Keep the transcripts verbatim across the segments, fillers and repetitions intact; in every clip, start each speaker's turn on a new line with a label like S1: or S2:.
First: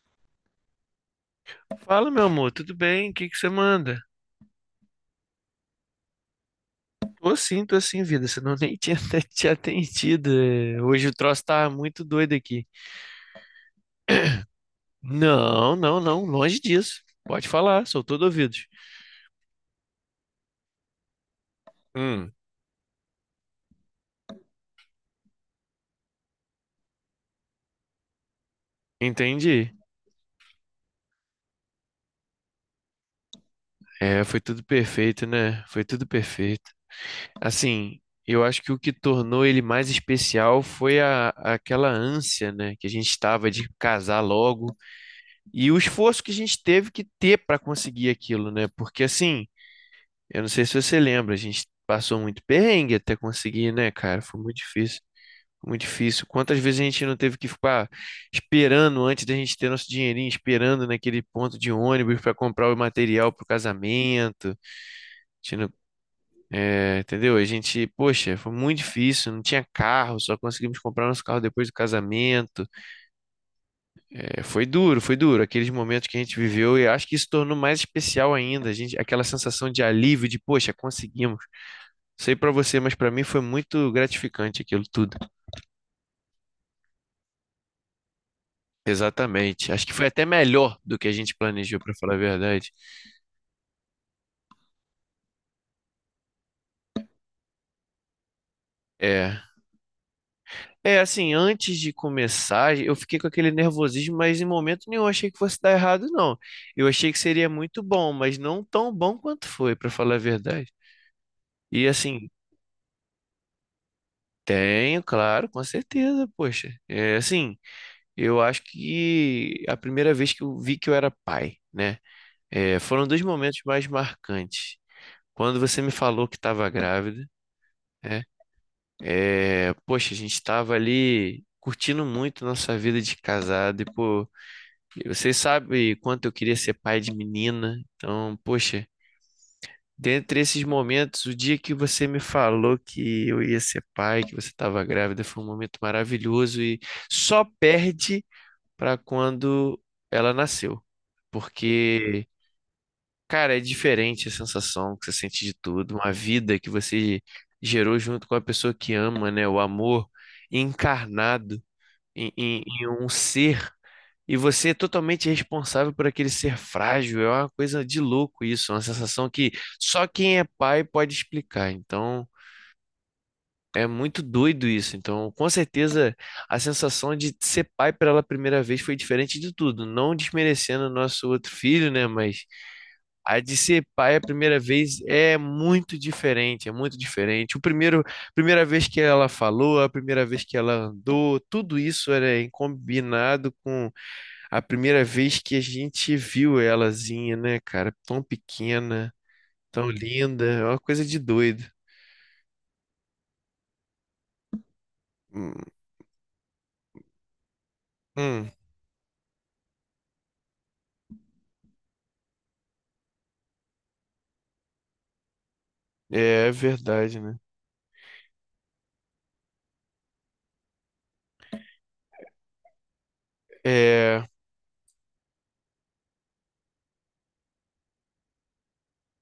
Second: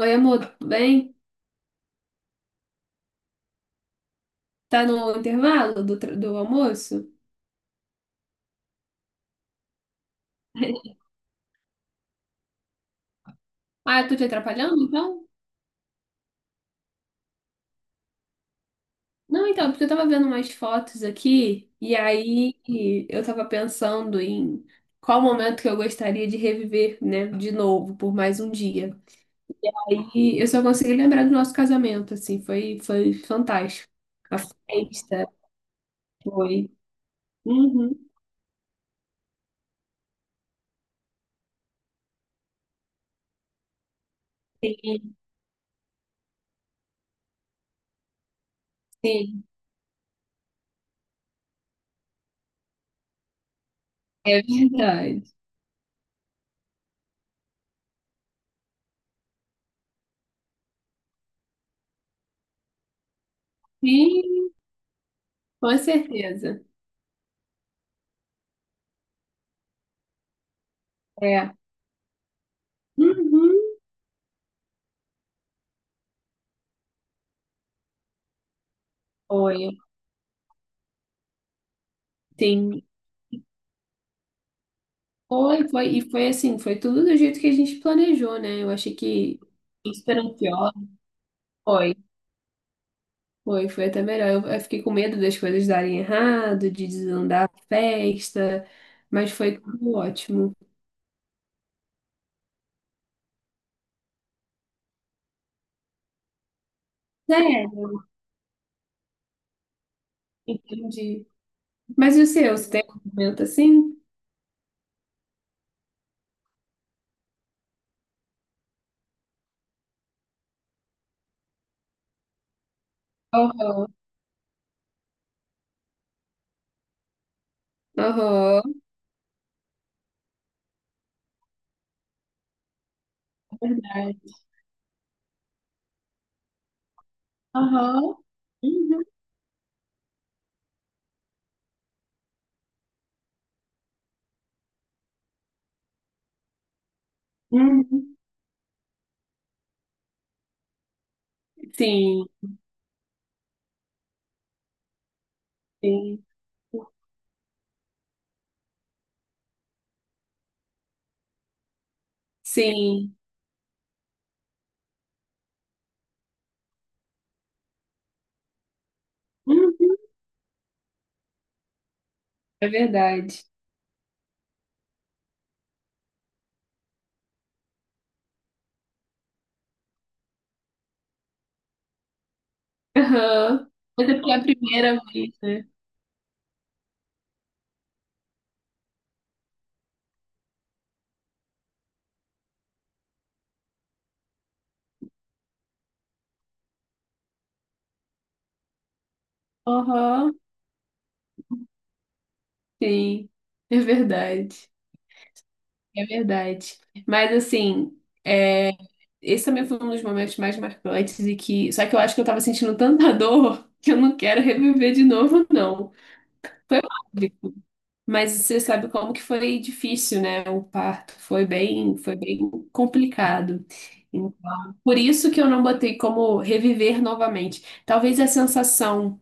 S1: Oi, amor, tudo bem?
S2: Fala, meu amor, tudo bem? O que que você manda?
S1: Tá no intervalo do, tra- do almoço?
S2: Tô sim, tô sim, vida, senão eu nem tinha até te atendido. É, hoje o troço tá muito doido aqui.
S1: Ah, eu tô te atrapalhando, então?
S2: Não, não, não, longe disso. Pode falar, sou todo ouvidos.
S1: Não, então, porque eu tava vendo umas fotos aqui e
S2: Hum,
S1: aí eu tava pensando em qual momento que eu gostaria de reviver, né, de novo, por mais um dia.
S2: entendi.
S1: E eu só consegui lembrar do nosso casamento, assim, foi, foi fantástico.
S2: É,
S1: A
S2: foi tudo perfeito,
S1: festa
S2: né? Foi tudo
S1: foi.
S2: perfeito. Assim,
S1: Uhum.
S2: eu acho que o que tornou ele mais especial foi a, aquela ânsia, né, que a gente estava de casar logo
S1: Sim,
S2: e o esforço que a gente teve que ter para conseguir aquilo, né? Porque
S1: sim,
S2: assim. Eu não sei se você lembra, a gente passou muito perrengue até conseguir, né, cara? Foi
S1: é
S2: muito difícil.
S1: verdade.
S2: Foi muito difícil. Quantas vezes a gente não teve que ficar esperando antes da gente ter nosso dinheirinho, esperando naquele ponto de ônibus para comprar o material para o casamento.
S1: Sim,
S2: A gente não-
S1: com certeza.
S2: É, entendeu? A gente, poxa, foi muito difícil, não tinha carro, só conseguimos comprar nosso carro
S1: É.
S2: depois do casamento.
S1: Uhum.
S2: É, foi duro, foi duro. Aqueles momentos que a gente viveu, e acho que isso tornou mais especial ainda, a gente, aquela
S1: Foi.
S2: sensação de alívio, de, poxa, conseguimos. Sei pra você,
S1: Sim.
S2: mas pra mim foi muito gratificante aquilo tudo.
S1: Foi, foi, e foi assim, foi tudo do jeito que a gente planejou, né? Eu achei que
S2: Exatamente. Acho que foi até
S1: esperando pior.
S2: melhor do que a gente planejou, pra
S1: Foi,
S2: falar a verdade.
S1: foi, foi até melhor. Eu, eu fiquei com medo das coisas darem errado, de desandar a festa, mas
S2: É.
S1: foi tudo ótimo.
S2: É, assim, antes de começar, eu fiquei com aquele nervosismo, mas em momento nenhum eu achei que fosse dar errado, não. Eu achei que seria muito
S1: Sério,
S2: bom, mas não tão bom quanto foi, pra falar a verdade.
S1: entendi.
S2: E
S1: Mas e o
S2: assim,
S1: seu, você tem um momento assim?
S2: tenho, claro, com certeza, poxa. É, assim, eu acho que a primeira vez que eu vi que eu era pai, né? É, foram dois momentos mais
S1: Aham,
S2: marcantes. Quando você me falou que estava grávida, né?
S1: aham,
S2: É, poxa, a gente estava ali curtindo muito nossa vida de casado e, pô,
S1: verdade.
S2: vocês sabem quanto eu queria ser pai de menina.
S1: Aham,
S2: Então, poxa,
S1: uhum,
S2: dentre esses momentos, o dia que você me falou que eu ia ser pai, que você estava grávida, foi um momento maravilhoso e só
S1: uhum.
S2: perde para quando ela nasceu.
S1: Sim,
S2: Porque Cara, é diferente a sensação que você sente de tudo, uma
S1: sim,
S2: vida que você gerou junto com a pessoa que ama, né? O amor encarnado em, em- em um
S1: sim,
S2: ser, e você é totalmente responsável por aquele ser frágil. É uma coisa de louco isso, é uma sensação que
S1: uhum.
S2: só quem é pai pode explicar. Então,
S1: É verdade.
S2: é muito doido isso. Então, com certeza, a sensação de ser pai pela primeira vez foi diferente de tudo. Não desmerecendo o nosso outro filho, né? Mas. A de
S1: Aham.
S2: ser
S1: Mas é
S2: pai a
S1: porque é a
S2: primeira
S1: primeira
S2: vez
S1: vez,
S2: é
S1: né?
S2: muito diferente, é muito diferente. O primeiro, primeira vez que ela falou, a primeira vez que ela andou, tudo isso era em combinado com a primeira vez que a gente viu elazinha, né, cara? Tão pequena, tão
S1: Aham.
S2: linda, é uma coisa de doido.
S1: Sim, é verdade.
S2: Hum,
S1: É verdade. Mas assim,
S2: hum,
S1: é, esse também foi um dos momentos mais marcantes e que. Só que eu acho que eu tava sentindo tanta dor que eu não quero reviver de novo, não.
S2: é, é
S1: Foi
S2: verdade, né?
S1: mágico. Mas você sabe como que foi difícil, né? O parto foi bem, foi bem complicado.
S2: É,
S1: Então, por isso que eu não botei como reviver novamente. Talvez a sensação.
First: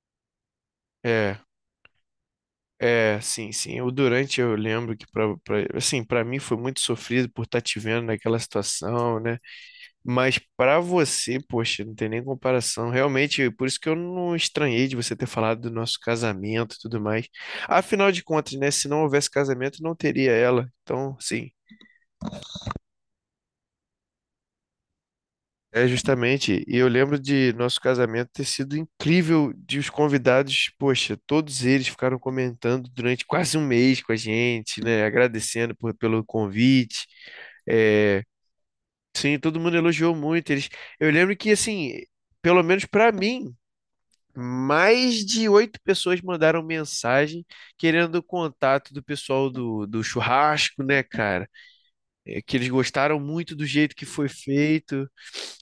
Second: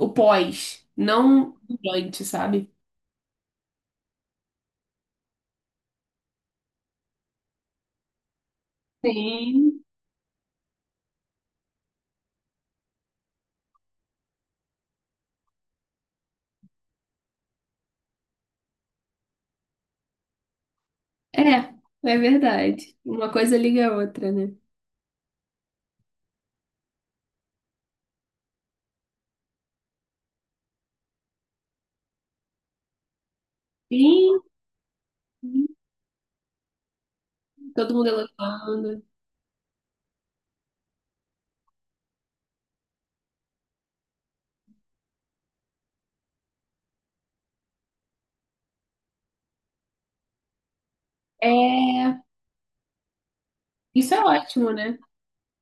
S1: O pós,
S2: é.
S1: não durante, sabe?
S2: É, sim, sim. O durante eu lembro que para assim, para mim foi muito sofrido por estar te vendo naquela situação, né?
S1: Sim.
S2: Mas pra você, poxa, não tem nem comparação. Realmente, por isso que eu não estranhei de você ter falado do nosso casamento e tudo mais. Afinal de contas, né? Se não houvesse casamento, não teria ela. Então, sim,
S1: É, é verdade. Uma coisa liga a outra, né?
S2: é justamente. E eu lembro de nosso casamento ter sido incrível, de os convidados, poxa, todos eles ficaram comentando durante quase um mês com a
S1: Sim.
S2: gente, né?
S1: Sim.
S2: Agradecendo por- pelo convite.
S1: Todo mundo
S2: É,
S1: elogiando.
S2: sim, todo mundo elogiou muito eles. Eu lembro que, assim, pelo menos pra mim. Mais de oito pessoas mandaram mensagem querendo o contato do pessoal do, do churrasco, né, cara?
S1: É,
S2: É que eles gostaram muito do jeito que
S1: isso é
S2: foi
S1: ótimo, né?
S2: feito.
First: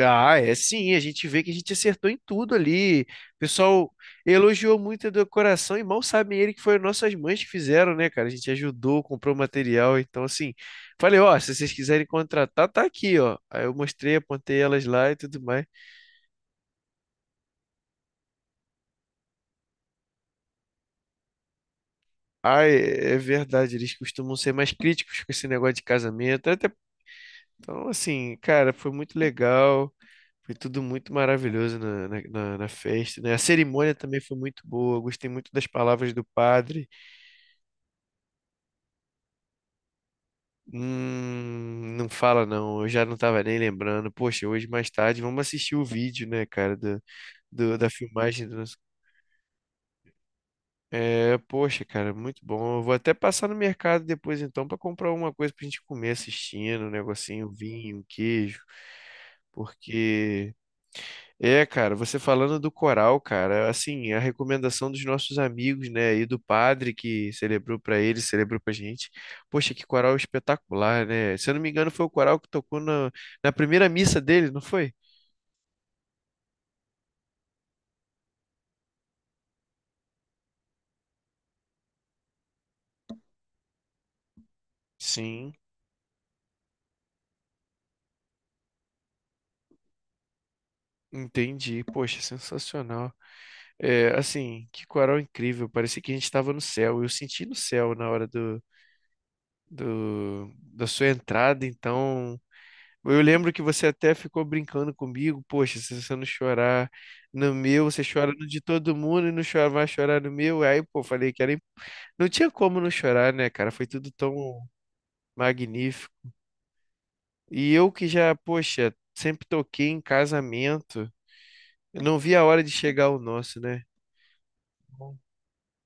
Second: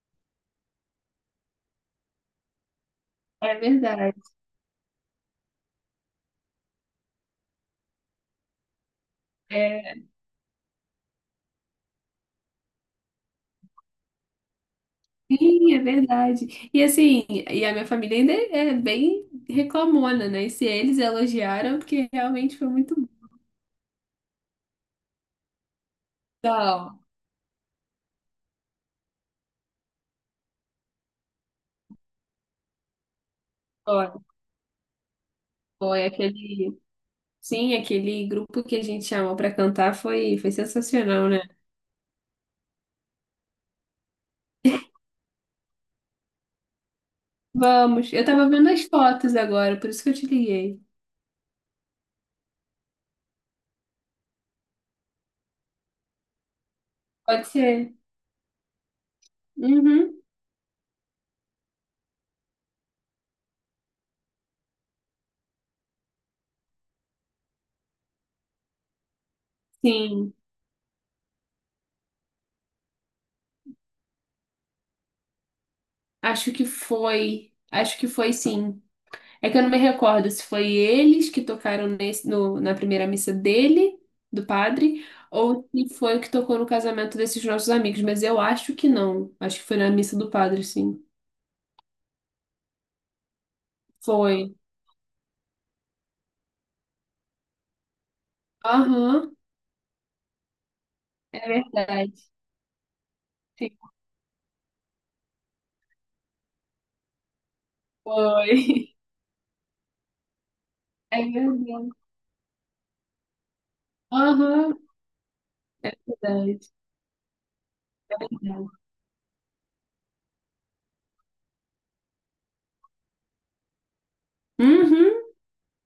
S2: Ah, é sim, a gente vê que a gente acertou em tudo ali. O
S1: É
S2: pessoal
S1: verdade.
S2: elogiou muito a decoração e mal sabem ele que foram nossas mães que fizeram, né, cara? A gente ajudou, comprou
S1: É,
S2: material. Então, assim, falei, ó, se vocês quiserem contratar, tá aqui, ó. Aí eu mostrei, apontei elas lá e tudo mais.
S1: sim, é verdade. E assim, e a minha família ainda é é bem reclamona, né? E se eles elogiaram, porque realmente foi
S2: Ai,
S1: muito
S2: é
S1: bom.
S2: verdade, eles costumam ser mais críticos com esse negócio de casamento. Até,
S1: Então,
S2: então, assim, cara, foi muito legal, foi tudo muito maravilhoso na, na, na- na festa, né? A cerimônia
S1: Foi,
S2: também foi muito boa, eu gostei muito das
S1: foi
S2: palavras do
S1: aquele,
S2: padre.
S1: sim, aquele grupo que a gente chamou pra cantar foi, foi sensacional, né?
S2: Hum, não fala não, eu já não tava nem lembrando. Poxa, hoje mais tarde vamos assistir o vídeo, né, cara, do, do- da
S1: Vamos, eu
S2: filmagem.
S1: tava vendo as fotos agora, por isso que eu te liguei.
S2: É, poxa, cara, muito bom. Eu vou até passar no mercado depois então pra comprar alguma coisa pra gente comer assistindo, um
S1: Pode
S2: negocinho, um
S1: ser?
S2: vinho, um queijo.
S1: Uhum.
S2: Porque é, cara, você falando do coral, cara, assim, a recomendação dos nossos amigos, né, e do padre que celebrou pra eles, celebrou pra gente. Poxa, que coral
S1: Sim,
S2: espetacular, né? Se eu não me engano, foi o coral que tocou na, na primeira missa dele, não foi?
S1: acho que foi. Acho que foi sim. É que eu não me recordo se foi eles que tocaram nesse, no, na primeira missa dele, do padre,
S2: Sim,
S1: ou se foi o que tocou no casamento desses nossos amigos, mas eu acho que não. Acho que foi na missa do padre, sim.
S2: entendi. Poxa, sensacional. É,
S1: Foi.
S2: assim, que coral incrível. Parecia que a gente estava no céu. Eu senti no céu na hora do,
S1: Aham,
S2: do- da sua
S1: é
S2: entrada,
S1: verdade.
S2: então. Eu lembro que
S1: Sim,
S2: você até ficou brincando comigo. Poxa, se você não chorar no meu, você chora no de todo
S1: foi.
S2: mundo e não chora, vai chorar no meu. Aí, pô,
S1: É
S2: falei que era. im-
S1: verdade.
S2: Não tinha como não chorar, né, cara? Foi tudo tão
S1: Aham, é
S2: magnífico.
S1: verdade.
S2: E eu que já, poxa, sempre toquei em casamento. Eu não vi a hora de chegar o nosso, né?
S1: Uhum,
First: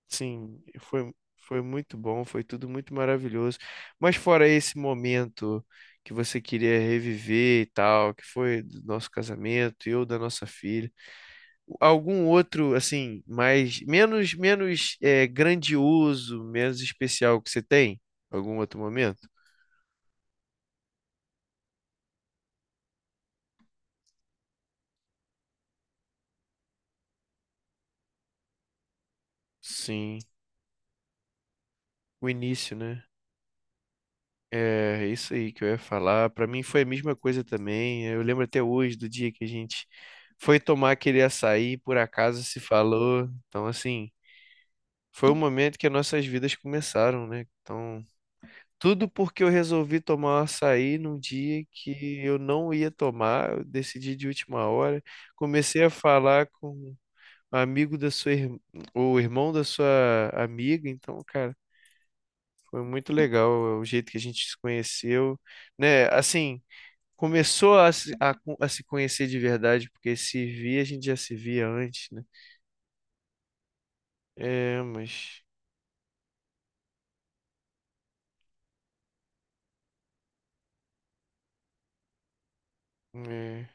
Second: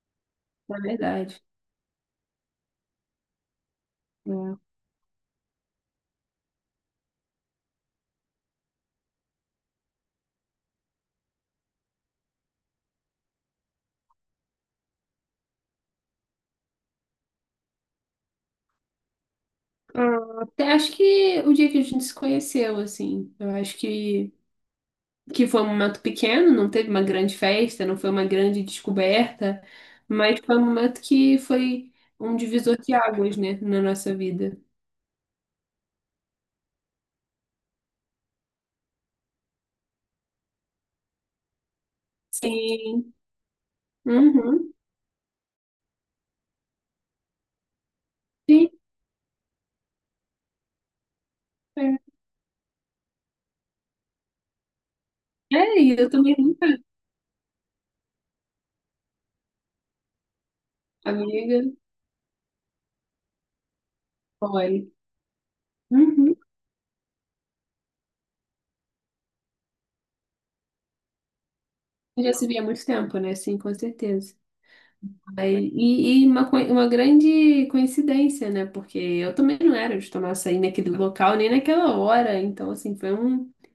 S2: Sim,
S1: é
S2: foi,
S1: verdade.
S2: foi muito bom, foi tudo muito maravilhoso. Mas fora
S1: É.
S2: esse momento que você queria reviver e tal, que foi do nosso casamento, eu da nossa filha, algum outro assim, mais menos menos é, grandioso, menos especial que você tem? Algum outro momento?
S1: Ah, até acho que o dia que a gente se conheceu, assim, eu acho que, que foi um momento pequeno, não teve uma grande festa, não foi uma grande descoberta,
S2: Sim,
S1: mas foi um momento que foi
S2: o
S1: um
S2: início,
S1: divisor de
S2: né?
S1: águas, né, na nossa vida.
S2: É isso aí que eu ia falar. Pra mim foi a mesma coisa também. Eu lembro até hoje do dia que a gente foi tomar aquele açaí, por acaso se
S1: Sim.
S2: falou. Então, assim,
S1: Uhum.
S2: foi o momento que as nossas vidas começaram, né? Então,
S1: Sim.
S2: tudo porque eu resolvi tomar um açaí num dia
S1: É,
S2: que eu não ia tomar, eu decidi de última hora.
S1: É,
S2: Comecei a
S1: e eu também,
S2: falar
S1: nunca-
S2: com um amigo da sua irmã, ou irmão da sua amiga. Então, cara,
S1: amiga,
S2: foi muito legal o jeito que a gente se
S1: olha.
S2: conheceu, né?
S1: Uhum.
S2: Assim. Começou a, se- a, co- a se conhecer de verdade, porque se via, a gente já se via antes, né?
S1: Já se via há muito tempo, né? Sim, com certeza.
S2: É, mas
S1: Aí- E, e uma, coi- uma grande coincidência, né? Porque eu também não era de tomar açaí naquele local, nem naquela hora. Então, assim, foi um...
S2: é,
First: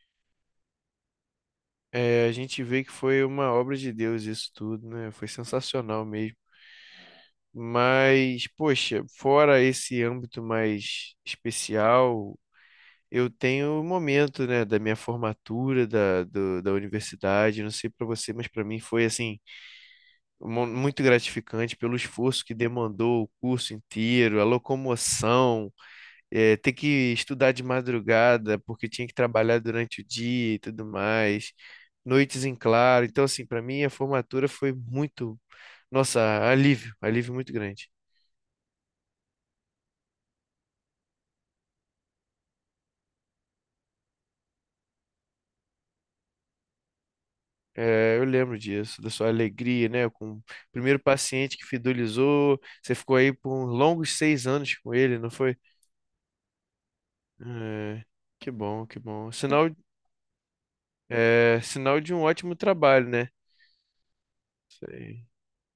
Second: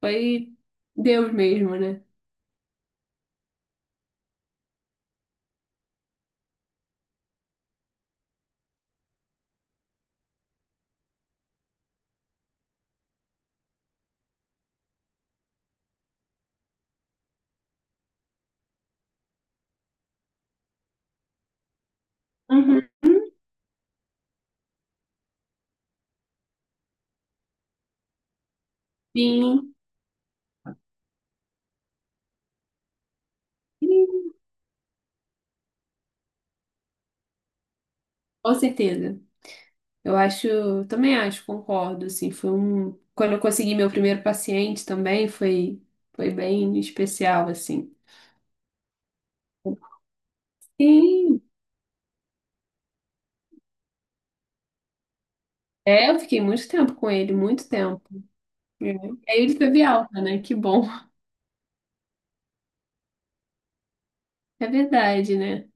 S1: Foi Deus mesmo, né?
S2: é, a gente vê que foi uma obra de Deus isso tudo, né? Foi sensacional mesmo. Mas, poxa, fora esse âmbito mais especial, eu tenho o momento, né, da minha formatura da, do- da universidade. Não sei para você, mas para mim foi assim mu- muito gratificante pelo esforço que
S1: Uhum.
S2: demandou o curso inteiro, a locomoção eh, ter que estudar de madrugada porque tinha que trabalhar
S1: Sim,
S2: durante o dia e tudo mais, noites em claro. Então, assim, para mim a formatura foi muito, nossa, alívio, alívio muito grande.
S1: com certeza. Eu acho. Também acho, concordo, assim. Foi um... Quando eu consegui meu primeiro paciente também, foi, foi bem especial, assim.
S2: Eh, eu lembro disso, da sua alegria, né? Com o primeiro
S1: Sim.
S2: paciente que fidelizou, você ficou aí por longos seis anos com ele, não foi?
S1: É, eu fiquei muito tempo com ele, muito tempo.
S2: Eh, que bom,
S1: É. E
S2: que bom.
S1: aí ele
S2: Sinal,
S1: teve alta, né? Que bom.
S2: eh, sinal de um ótimo trabalho, né?
S1: É
S2: Isso aí.
S1: verdade, né?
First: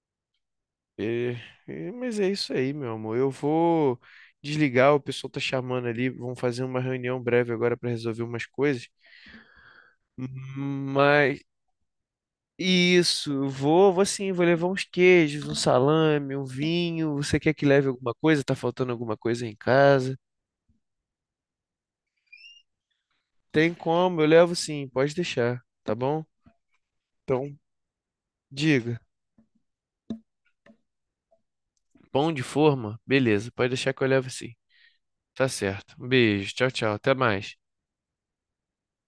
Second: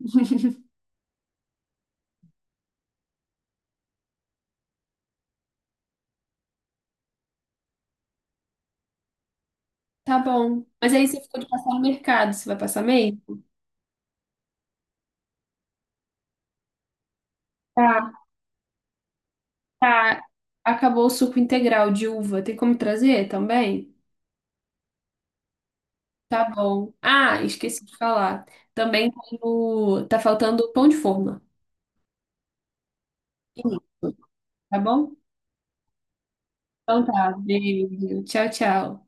S2: É, é, mas é isso aí, meu amor. Eu vou desligar, o pessoal tá chamando ali, vão fazer uma reunião breve agora para resolver umas coisas.
S1: Tá bom. Mas aí você
S2: Mas
S1: ficou de passar no mercado, você vai passar meio?
S2: isso, vou, vou sim, vou levar uns queijos, um salame, um vinho. Você quer que leve alguma
S1: Tá.
S2: coisa? Tá faltando alguma coisa em casa?
S1: Tá. Acabou o suco integral de uva. Tem como trazer
S2: Tem
S1: também?
S2: como, eu levo sim, pode deixar, tá bom?
S1: Tá bom. Ah,
S2: Então,
S1: esqueci de falar.
S2: diga.
S1: Também tem o... tá faltando o pão de forma.
S2: Pão de forma? Beleza, pode
S1: Isso.
S2: deixar que eu levo sim.
S1: Tá bom?
S2: Tá certo. Um beijo, tchau, tchau,
S1: Então
S2: até
S1: tá.
S2: mais.
S1: Beijo. Tchau, tchau.